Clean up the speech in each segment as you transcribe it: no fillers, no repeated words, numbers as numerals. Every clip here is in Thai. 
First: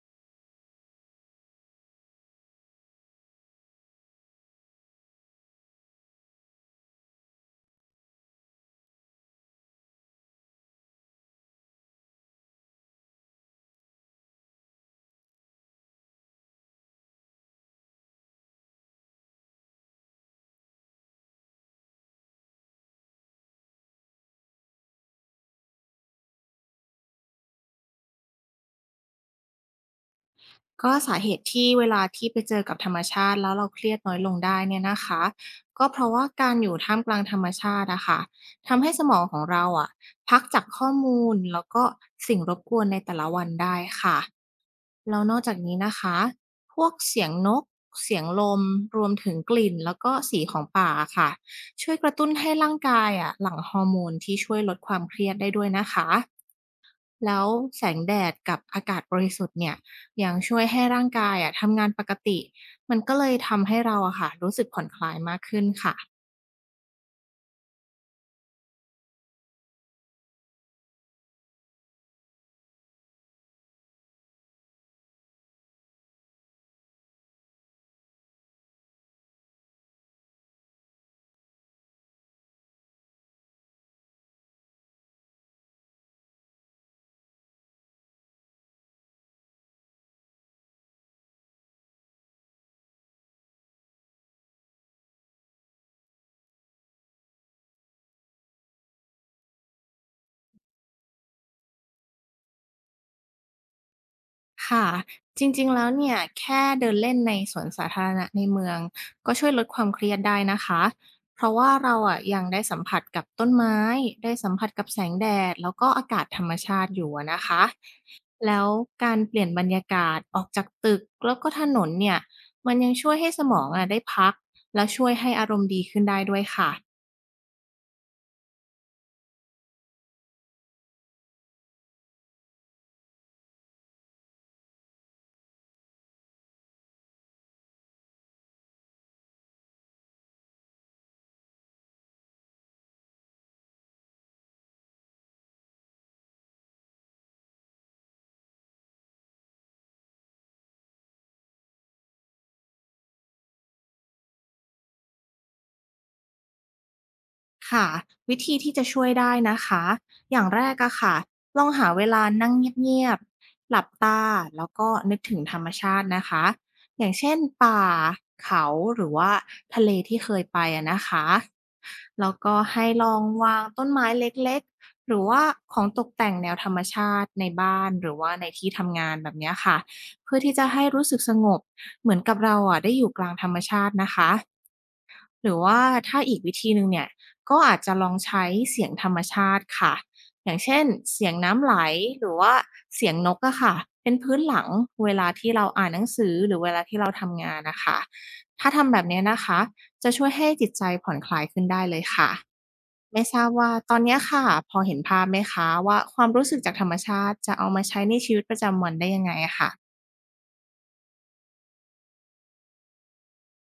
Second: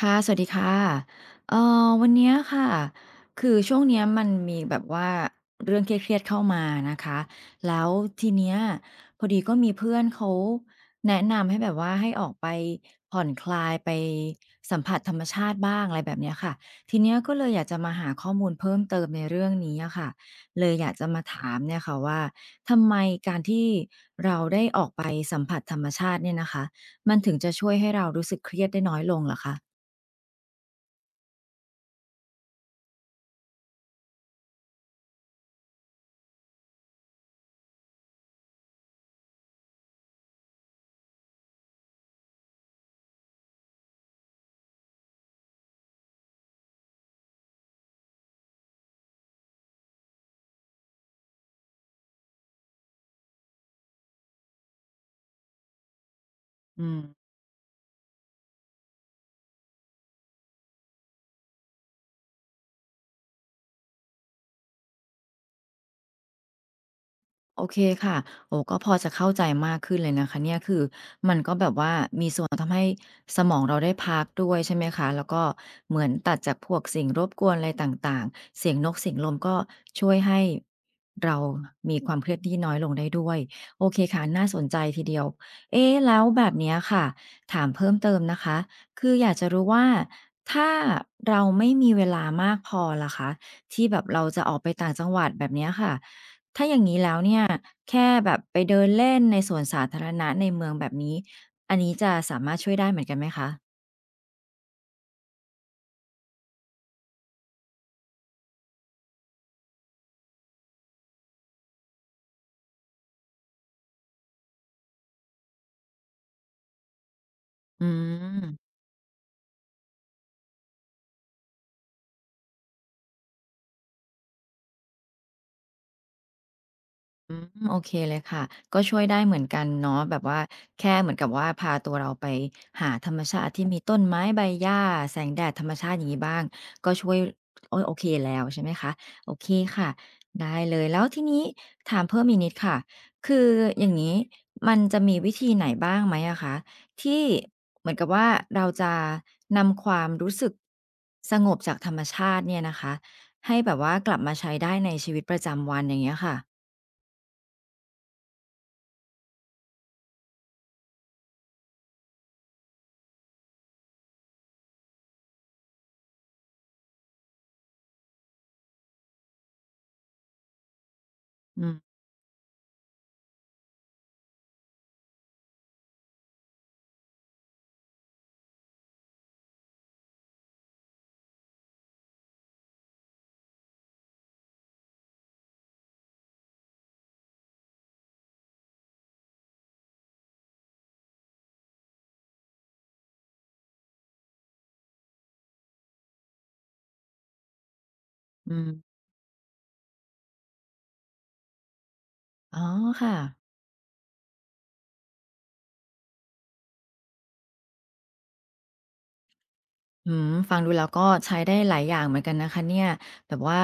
ค่ะสวัสดีค่ะเอ่วันเนี้ยค่ะคือช่วงเนี้ยมันมีแบบว่าเรื่องเครียดๆเข้ามานะคะแล้วทีเนี้ยพอดีก็มีเพื่อนเขาแนะนำให้แบบว่าให้ออกไปผ่อนคลายไปสัมผัสธรรมชาติบ้างอะไรแบบเนี้ยค่ะทีเนี้ยก็เลยอยากจะมาหาข้อมูลเพิ่มเติมในเรื่องนี้อะค่ะเลยอยากจะมาถามเนี่ยค่ะว่าทำไมการที่เราได้ออกไปสัมผัสธรรมชาติเนี่ยนะคะมันถึงจะช่วยให้เรารู้สึกเครียดได้น้อยลงเหรอคะ ก็สาเหตุที่เวลาที่ไปเจอกับธรรมชาติแล้วเราเครียดน้อยลงได้เนี่ยนะคะก็เพราะว่าการอยู่ท่ามกลางธรรมชาติอะค่ะทำให้สมองของเราอะพักจากข้อมูลแล้วก็สิ่งรบกวนในแต่ละวันได้ค่ะแล้วนอกจากนี้นะคะพวกเสียงนกเสียงลมรวมถึงกลิ่นแล้วก็สีของป่าค่ะช่วยกระตุ้นให้ร่างกายอะหลั่งฮอร์โมนที่ช่วยลดความเครียดได้ด้วยนะคะ อืมแล้วแสงแดดกับอากาศบริสุทธิ์เนี่ยยังช่วยให้ร่างกายอะทำงานปกติมันก็เลยทำให้เราอะค่ะรู้สึกผ่อนคลายมากขึ้นค่ะ โอเคค่ะโอ้ก็พอจะเข้าใจมากขึ้นเลยนะคะเนี่ยคือมันก็แบบว่ามีส่วนทำให้สมองเราได้พักด้วยใช่ไหมคะแล้วก็เหมือนตัดจากพวกสิ่งรบกวนอะไรต่างๆเสียงนกเสียงลมก็ช่วยให้เรามีความเครียดที่น้อยลงได้ด้วยโอเคค่ะน่าสนใจทีเดียวเอ๊ะแล้วแบบเนี้ยค่ะถามเพิ่มเติมนะคะคืออยากจะรู้ว่าถ้าเราไม่มีเวลามากพอล่ะคะที่แบบเราจะออกไปต่างจังหวัดแบบเนี้ยค่ะ ถ้าอย่างนี้แล้วเนี่ยแค่แบบไปเดินเล่นในสวนสาธารณะในเมืองแบบนี้อันนี้จะสามารถช่วยได้เหมือนกันไหมคะค่ะจริงๆแล้วเนี่ยแค่เดินเล่นในสวนสาธารณะในเมืองก็ช่วยลดความเครียดได้นะคะเพราะว่าเราอะยังได้สัมผัสกับต้นไม้ได้สัมผัสกับแสงแดดแล้วก็อากาศธรรมชาติอยู่อะนะคะอืแล้วม การเปลี่ยนบรรยากาศออกจากตึกแล้วก็ถนนเนี่ยมันยังช่วยให้สมองอะได้พักและช่วยให้อารมณ์ดีขึ้นได้ด้วยค่ะ อืมโอเคเลยค่ะก็ช่วยได้เหมือนกันเนาะแบบว่าแค่เหมือนกับว่าพาตัวเราไปหาธรรมชาติที่มีต้นไม้ใบหญ้าแสงแดดธรรมชาติอย่างนี้บ้างก็ช่วยโอ้ยโอเคแล้วใช่ไหมคะโอเคค่ะได้เลยแล้วทีนี้ถามเพิ่มอีกนิดค่ะคืออย่างนี้มันจะมีวิธีไหนบ้างไหมอะคะที่เหมือนกับว่าเราจะนำความรู้สึกสงบจากธรรมชาติเนี่ยนะคะให้แบบว่ากลับมาใช้ได้ในชีวิตประจำวันอย่างเงี้ยค่ะค่ะวิธีที่จะช่วยได้นะคะอย่างแรกอะค่ะลองหาเวลานั่งเงียบๆหลับตาแล้วก็นึกถึงธรรมชาตินะคะอย่างเช่นป่าเขาหรือว่าทะเลที่เคยไปอะนะคะอืม แล้วก็ให้ลองวางต้นไม้เล็กๆหรือว่าของตกแต่งแนวธรรมชาติในบ้านหรือว่าในที่ทำงานแบบเนี้ยค่ะเพื่อที่จะให้รู้สึกสงบเหมือนกับเราอะได้อยู่กลางธรรมชาตินะคะ หรือว่าถ้าอีกวิธีหนึ่งเนี่ยก็อาจจะลองใช้เสียงธรรมชาติค่ะอย่างเช่นเสียงน้ำไหลหรือว่าเสียงนกอะค่ะเป็นพื้นหลังเวลาที่เราอ่านหนังสือหรือเวลาที่เราทำงานนะค่ะอืมถ้าทำแบบเนี้ยนะคะจะช่วยให้จิตใจผ่อนคลายขึ้นได้เลยค่ะอ๋อค่ะไม่ทราบว่าตอนเนี้ยค่ะพอเห็นภาพไหมคะว่าความรู้สึกจากธรรมชาติจะเอามาใช้ในชีวิตประจำวันได้ยังไงอะค่ะ อืมฟังดูแล้วก็ใช้ได้หลายอย่างเหมือนกันนะคะเนี่ยแบบว่า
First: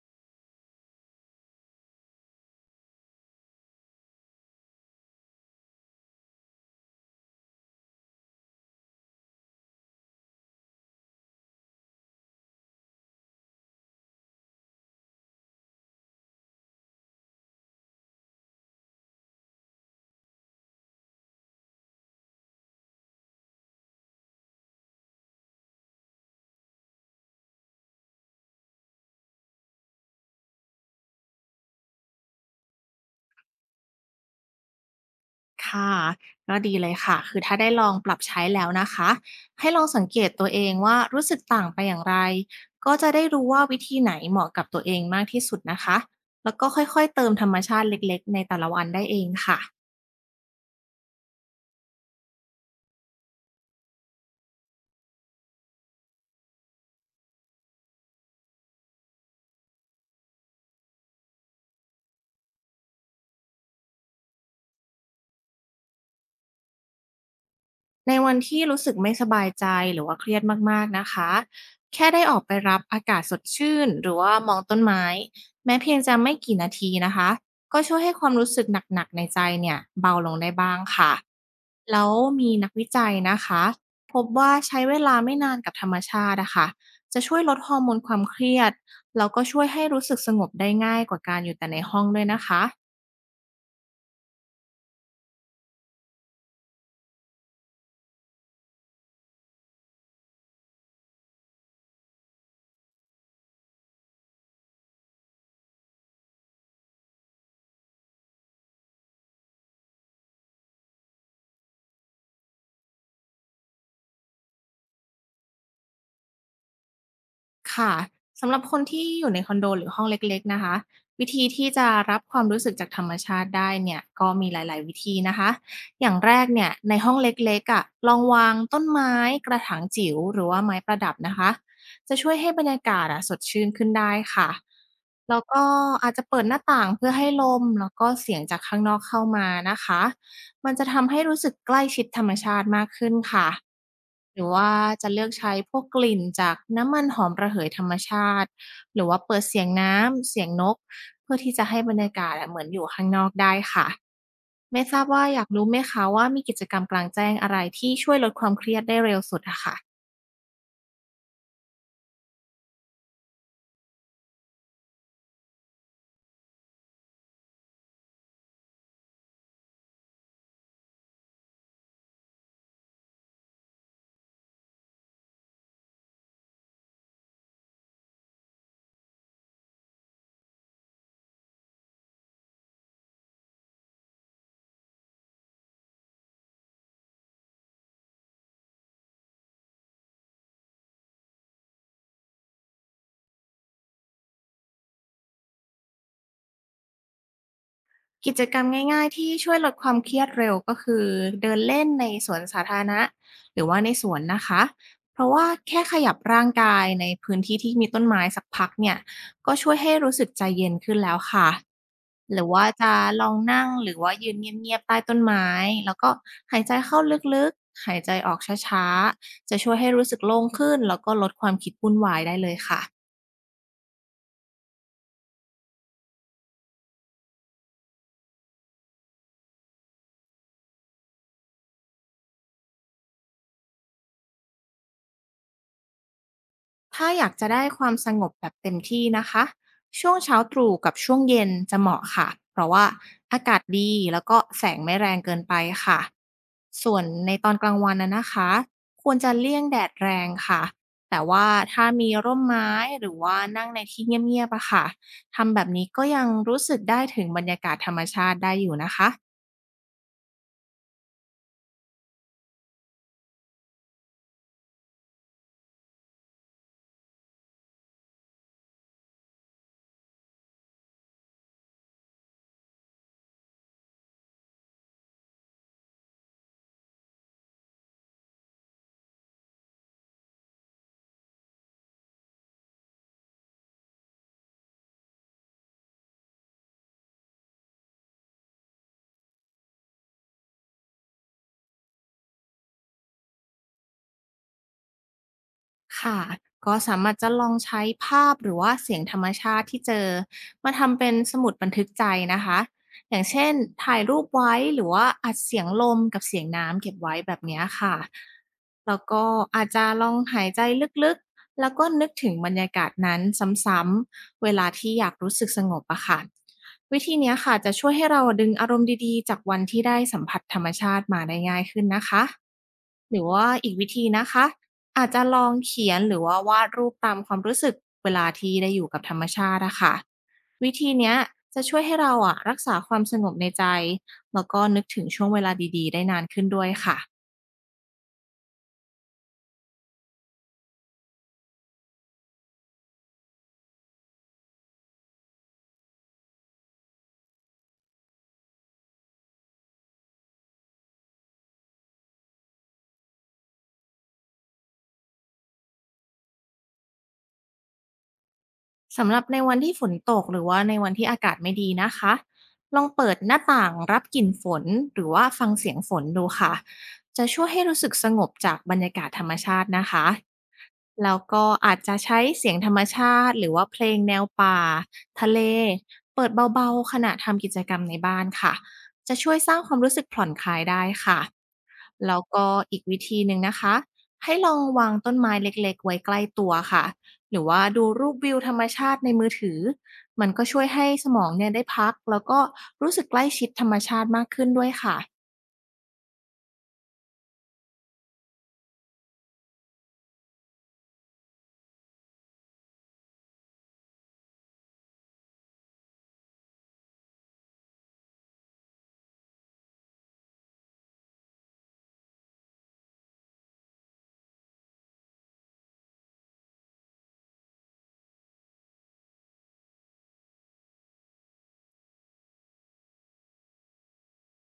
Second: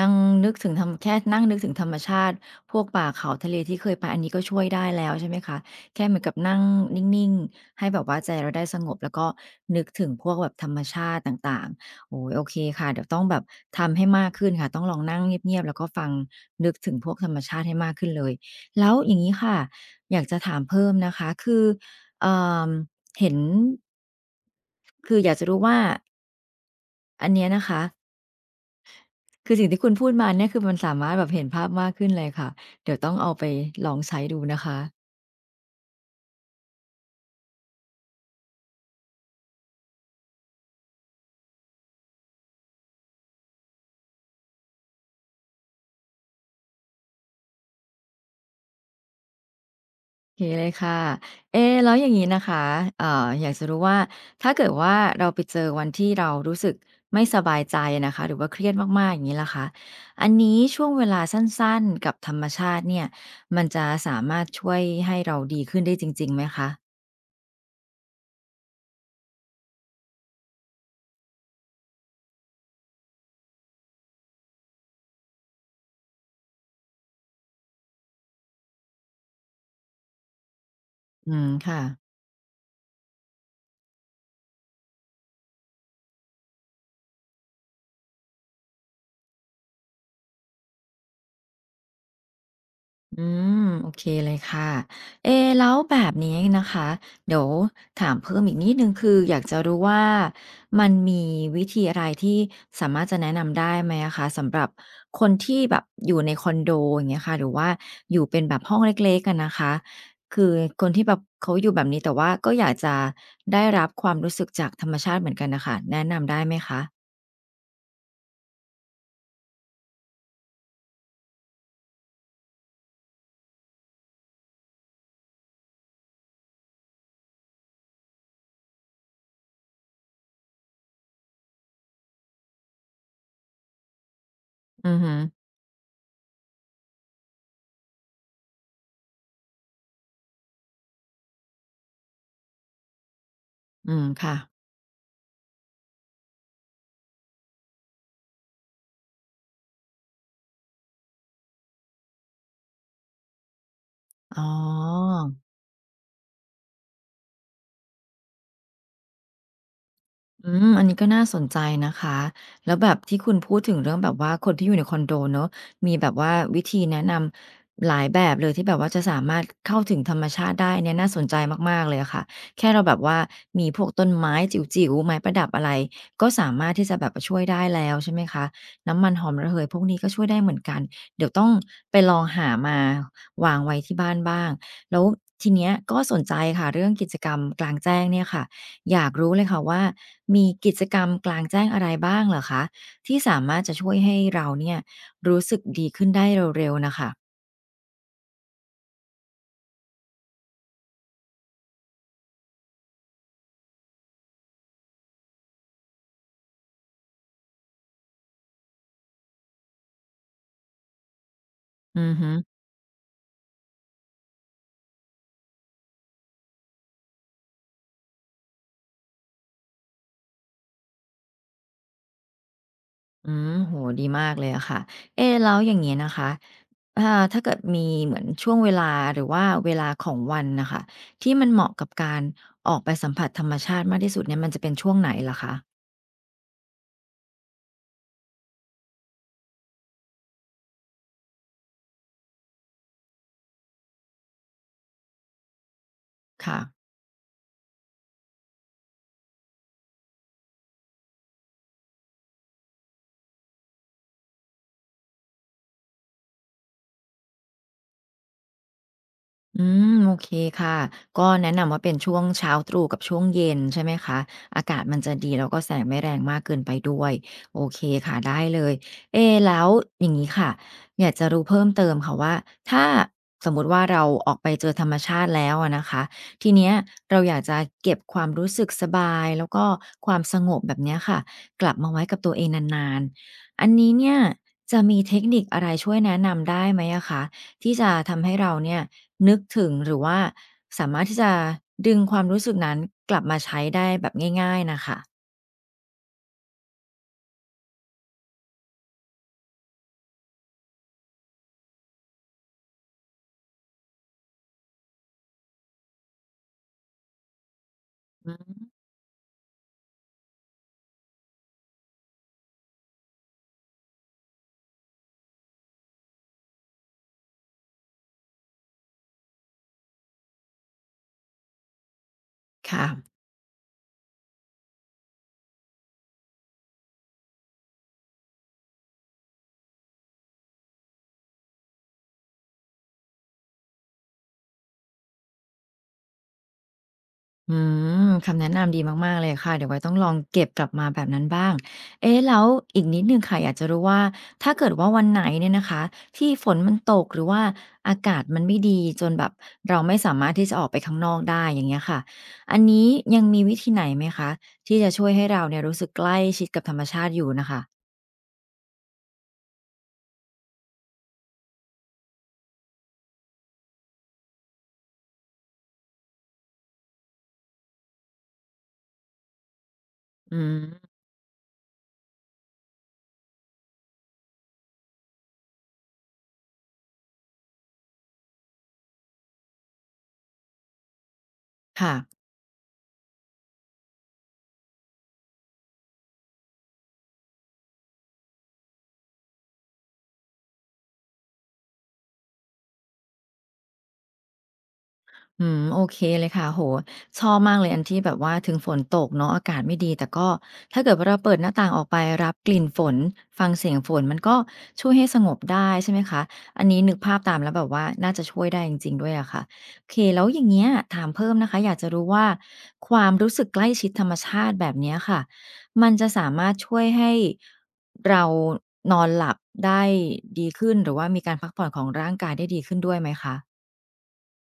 นั่งนึกถึงธรรมแค่นั่งนึกถึงธรรมชาติพวกป่าเขาทะเลที่เคยไปอันนี้ก็ช่วยได้แล้วใช่ไหมคะแค่เหมือนกับนั่งนิ่งๆให้แบบว่าใจเราได้สงบแล้วก็นึกถึงพวกแบบธรรมชาติต่างๆโอ้โฮโอเคค่ะเดี๋ยวต้องแบบทำให้มากขึ้นค่ะต้องลองนั่งเงียบๆแล้วก็ฟังนึกถึงพวกธรรมชาติให้มากขึ้นเลยแล้วอย่างงี้ค่ะอยากจะถามเพิ่มนะคะคือ เอ่อเห็นคืออยากจะรู้ว่าอันเนี้ยนะคะคือสิ่งที่คุณพูดมาเนี่ยคือมันสามารถแบบเห็นภาพมากขึ้นเลยค่ะเดี๋ยวต้องเอาไปลองใช้ดูนะคะค่ะก็ดีเลยค่ะคือถ้าได้ลองปรับใช้แล้วนะคะให้ลองสังเกตตัวเองว่ารู้สึกต่างไปอย่างไรก็จะได้รู้ว่าวิธีไหนเหมาะกับตัวเองมากที่สุดนะคะแล้วก็ค่อยๆเติมธรรมชาติเล็กๆในแต่ละวันได้เองค่ะ โอเคเลยค่ะเอ๊แล้วอย่างงี้นะคะอยากจะรู้ว่าถ้าเกิดว่าเราไปเจอวันที่เรารู้สึกไม่สบายใจนะคะหรือว่าเครียดมากๆอย่างงี้ล่ะคะอันนี้ช่วงเวลาสั้นๆกับธรรมชาติเนี่ยมันจะสามารถช่วยให้เราดีขึ้นได้จริงๆไหมคะในวันที่รู้สึกไม่สบายใจหรือว่าเครียดมากๆ นะคะแค่ได้ออกไปรับอากาศสดชื่นหรือว่ามองต้นไม้แม้เพียงจะไม่กี่นาทีนะคะก็ช่วยให้ความรู้สึกหนักๆในใจเนี่ยเบาลงได้บ้างค่ะอืมค่ะ แล้วมีนักวิจัยนะคะพบว่าใช้เวลาไม่นานกับธรรมชาติอะค่ะจะช่วยลดฮอร์โมนความเครียดแล้วก็ช่วยให้รู้สึกสงบได้ง่ายกว่าการอยู่แต่ในห้องด้วยนะคะ อืมโอเคเลยค่ะเอะแล้วแบบนี้นะคะเดี๋ยวถามเพิ่มอีกนิดนึงคืออยากจะรู้ว่ามันมีวิธีอะไรที่สามารถจะแนะนำได้ไหมอะคะสำหรับคนที่แบบอยู่ในคอนโดอย่างเงี้ยค่ะหรือว่าอยู่เป็นแบบห้องเล็กๆกันนะคะคือคนที่แบบเขาอยู่แบบนี้แต่ว่าก็อยากจะได้รับความรู้สึกจากธรรมชาติเหมือนกันนะคะแนะนำได้ไหมคะค่ะสำหรับคนที่อยู่ในคอนโดหรือห้องเล็กๆนะคะวิธีที่จะรับความรู้สึกจากธรรมชาติได้เนี่ยก็มีหลายๆวิธีนะคะอย่างแรกเนี่ยในห้องเล็กๆอ่ะลองวางต้นไม้กระถางจิ๋วหรือว่าไม้ประดับนะคะจะช่วยให้บรรยากาศอ่ะสดชื่นขึ้นได้ค่ะอือหือแล้วก็อาจจะเปิดหน้าต่างเพื่อให้ลมแล้วก็เสียงจากข้างนอกเข้ามานะคะ มันจะทำให้รู้สึกใกล้ชิดธรรมชาติมากขึ้นค่ะอืมค่ะหรือว่าจะเลือกใช้พวกกลิ่นจากน้ำมันหอมระเหยธรรมชาติหรือว่าเปิดเสียงน้ำเสียงนกเพื่อที่จะให้บรรยากาศอะเหมือนอยู่ข้างนอกได้ค่ะอ๋อ ไม่ทราบว่าอยากรู้ไหมคะว่ามีกิจกรรมกลางแจ้งอะไรที่ช่วยลดความเครียดได้เร็วสุดอะค่ะ อืมอันนี้ก็น่าสนใจนะคะแล้วแบบที่คุณพูดถึงเรื่องแบบว่าคนที่อยู่ในคอนโดเนอะมีแบบว่าวิธีแนะนำหลายแบบเลยที่แบบว่าจะสามารถเข้าถึงธรรมชาติได้เนี่ยน่าสนใจมากๆเลยอะค่ะแค่เราแบบว่ามีพวกต้นไม้จิ๋วๆไม้ประดับอะไรก็สามารถที่จะแบบช่วยได้แล้วใช่ไหมคะน้ำมันหอมระเหยพวกนี้ก็ช่วยได้เหมือนกันเดี๋ยวต้องไปลองหามาวางไว้ที่บ้านบ้างแล้วทีเนี้ยก็สนใจค่ะเรื่องกิจกรรมกลางแจ้งเนี่ยค่ะ อยากรู้เลยค่ะว่ามีกิจกรรมกลางแจ้งอะไรบ้างเหรอคะที่สามารถจะช่วยให้เราเนี่ยรู้สึกดีขึ้นได้เร็วๆน่ะค่ะกิจกรรมง่ายๆที่ช่วยลดความเครียดเร็วก็คือเดินเล่นในสวนสาธารณะหรือว่าในสวนนะคะเพราะว่าแค่ขยับร่างกายในพื้นที่ที่มีต้นไม้สักพักเนี่ยก็ช่วยให้รู้สึกใจเย็นขึ้นแล้วค่ะอือฮึหรือว่าจะลองนั่งหรือว่ายืนเงียบๆใต้ต้นไม้แล้วก็หายใจเข้าลึกๆหายใจออกช้าๆจะช่วยให้รู้สึกโล่งขึ้นแล้วก็ลดความคิดวุ่นวายได้เลยค่ะ อืมโอ้โฮดีมากเลยอะค่ะเอ๊แล้วอย่างงี้นะคะอ่าถ้าเกิดมีเหมือนช่วงเวลาหรือว่าเวลาของวันน่ะค่ะที่มันเหมาะกับการออกไปสัมผัสธรรมชาติมากที่สุดเนี่ยมันจะเป็นช่วงไหนเหรอคะถ้าอยากจะได้ความสงบแบบเต็มที่นะคะช่วงเช้าตรู่กับช่วงเย็นจะเหมาะค่ะเพราะว่าอากาศดีแล้วก็แสงไม่แรงเกินไปค่ะค่ะ ส่วนในตอนกลางวันนะคะควรจะเลี่ยงแดดแรงค่ะแต่ว่าถ้ามีร่มไม้หรือว่านั่งในที่เงียบๆอะค่ะทำแบบนี้ก็ยังรู้สึกได้ถึงบรรยากาศธรรมชาติได้อยู่นะคะ อืมโอเคค่ะก็แนะนำว่าเป็นช่วงเช้าตรู่กับช่วงเย็นใช่ไหมคะอากาศมันจะดีแล้วก็แสงไม่แรงมากเกินไปด้วยโอเคค่ะได้เลยเอะแล้วอย่างนี้ค่ะอยากจะรู้เพิ่มเติมค่ะว่าถ้าสมมุติว่าเราออกไปเจอธรรมชาติแล้วอะนะคะทีเนี้ยเราอยากจะเก็บความรู้สึกสบายแล้วก็ความสงบแบบเนี้ยค่ะกลับมาไว้กับตัวเองนานๆอันนี้เนี่ยจะมีเทคนิคอะไรช่วยแนะนำได้ไหมอะคะที่จะทำให้เราเนี่ย นึกถึงหรือว่าสามารถที่จะดึงความรู้สึกนั้นกลับมาใช้ได้แบบง่ายๆน่ะค่ะค่ะก็สามารถจะลองใช้ภาพหรือว่าเสียงธรรมชาติที่เจอมาทำเป็นสมุดบันทึกใจนะคะอย่างเช่นถ่ายรูปไว้หรือว่าอัดเสียงลมกับเสียงน้ำเก็บไว้แบบเนี้ยค่ะอืมแล้วก็อาจจะลองหายใจลึกๆแล้วก็นึกถึงบรรยากาศนั้นซ้ำๆเวลาที่อยากรู้สึกสงบอะค่ะวิธีเนี้ยค่ะจะช่วยให้เราดึงอารมณ์ดีๆจากวันที่ได้สัมผัสธรรมชาติมาได้ง่ายขึ้นนะคะค่ะหรือว่าอีกวิธีนะคะ อาจจะลองเขียนหรือว่าวาดรูปตามความรู้สึกเวลาที่ได้อยู่กับธรรมชาติอะค่ะวิธีเนี้ยจะช่วยให้เราอะรักษาความสงบในใจแล้วก็นึกถึงช่วงเวลาดีๆได้นานขึ้นด้วยค่ะ อืมคำแนะนำดีมากๆเลยค่ะเดี๋ยวไว้ต้องลองเก็บกลับมาแบบนั้นบ้างเอ๊ะแล้วอีกนิดหนึ่งค่ะอยากจะรู้ว่าถ้าเกิดว่าวันไหนเนี่ยนะคะที่ฝนมันตกหรือว่าอากาศมันไม่ดีจนแบบเราไม่สามารถที่จะออกไปข้างนอกได้อย่างเงี้ยค่ะอันนี้ยังมีวิธีไหนไหมคะที่จะช่วยให้เราเนี่ยรู้สึกใกล้ชิดกับธรรมชาติอยู่น่ะค่ะสำหรับในวันที่ฝนตกหรือว่าในวันที่อากาศไม่ดีนะคะลองเปิดหน้าต่างรับกลิ่นฝนหรือว่าฟังเสียงฝนดูค่ะจะช่วยให้รู้สึกสงบจากบรรยากาศธรรมชาตินะคะอืมแล้วก็อาจจะใช้เสียงธรรมชาติหรือว่าเพลงแนวป่าทะเลเปิดเบาๆขณะทำกิจกรรมในบ้านค่ะจะช่วยสร้างความรู้สึกผ่อนคลายได้ค่ะค่ะ แล้วก็อีกวิธีหนึ่งนะคะให้ลองวางต้นไม้เล็กๆไว้ใกล้ตัวค่ะ หรือว่าดูรูปวิวธรรมชาติในมือถือมันก็ช่วยให้สมองเนี่ยได้พักแล้วก็รู้สึกใกล้ชิดธรรมชาติมากขึ้นด้วยค่ะ อืมโอเคเลยค่ะโอชอบมากเลยอันที่แบบว่าถึงฝนตกเนาะอากาศไม่ดีแต่ก็ถ้าเกิดว่าเราเปิดหน้าต่างออกไปรับกลิ่นฝนฟังเสียงฝนมันก็ช่วยให้สงบได้ใช่ไหมคะอันนี้นึกภาพตามแล้วแบบว่าน่าจะช่วยได้จริงๆด้วยอะค่ะโอเคแล้วอย่างเงี้ยถามเพิ่มนะคะอยากจะรู้ว่าความรู้สึกใกล้ชิดธรรมชาติแบบเนี้ยค่ะมันจะสามารถช่วยให้เรานอนหลับได้ดีขึ้นหรือว่ามีการพักผ่อนของร่างกายได้ดีขึ้นด้วยไหมคะ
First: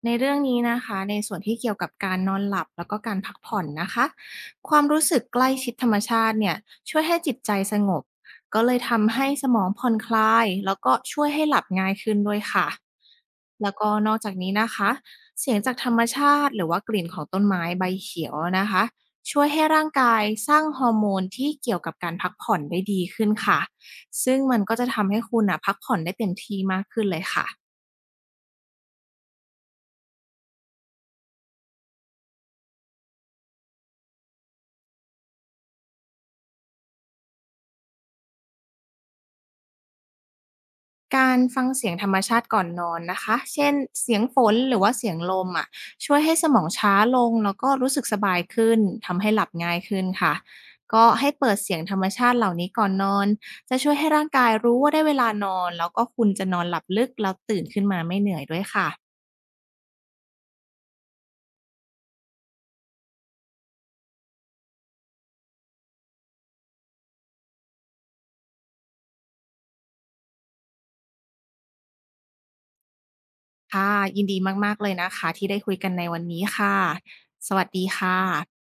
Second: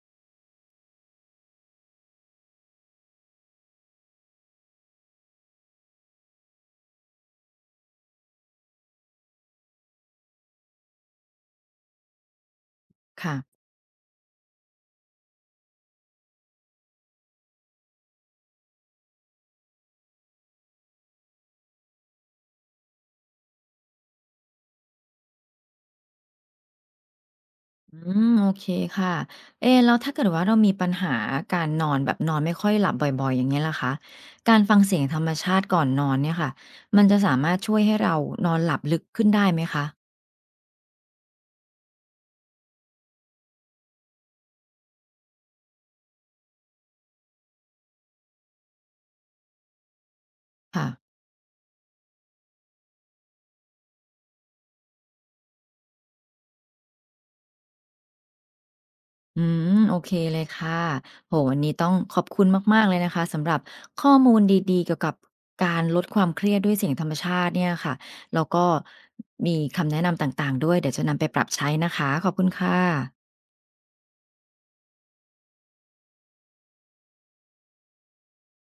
ในเรื่องนี้นะคะในส่วนที่เกี่ยวกับการนอนหลับแล้วก็การพักผ่อนนะคะความรู้สึกใกล้ชิดธรรมชาติเนี่ยช่วยให้จิตใจสงบก็เลยทำให้สมองผ่อนคลายแล้วก็ช่วยให้หลับง่ายขึ้นด้วยค่ะค่ะ แล้วก็นอกจากนี้นะคะเสียงจากธรรมชาติหรือว่ากลิ่นของต้นไม้ใบเขียวนะคะช่วยให้ร่างกายสร้างฮอร์โมนที่เกี่ยวกับการพักผ่อนได้ดีขึ้นค่ะซึ่งมันก็จะทำให้คุณน่ะพักผ่อนได้เต็มที่มากขึ้นเลยค่ะ อืมโอเคค่ะเอ๊แล้วถ้าเกิดว่าเรามีปัญหาการนอนแบบนอนไม่ค่อยหลับบ่อยๆอย่างเงี้ยล่ะคะการฟังเสียงธรรมชาติก่อนนอนเนี่ยค่ะมันจะสามารถช่วยให้เรานอนหลับลึกขึ้นได้ไหมคะการฟังเสียงธรรมชาติก่อนนอนนะคะ เช่นเสียงฝนหรือว่าเสียงลมอ่ะช่วยให้สมองช้าลงแล้วก็รู้สึกสบายขึ้น ทำให้หลับง่ายขึ้นค่ะ ค่ะก็ให้เปิดเสียงธรรมชาติเหล่านี้ก่อนนอน จะช่วยให้ร่างกายรู้ว่าได้เวลานอนแล้วก็คุณจะนอนหลับลึกแล้วตื่นขึ้นมาไม่เหนื่อยด้วยค่ะอืมโอเคเลยค่ะโอวันนี้ต้องขอบคุณมากๆเลยนะคะสำหรับข้อมูลดีๆเกี่ยวกับการลดความเครียดด้วยเสียงธรรมชาติเนี่ยค่ะแล้วก็มีคำแนะนำต่างๆด้วยเดี๋ยวจะนำไปปรับใช้นะคะขอบคุณค่ะค่ะยินดีมากๆเลยนะคะที่ได้คุยกันในวันนี้ค่ะสวัสดีค่ะ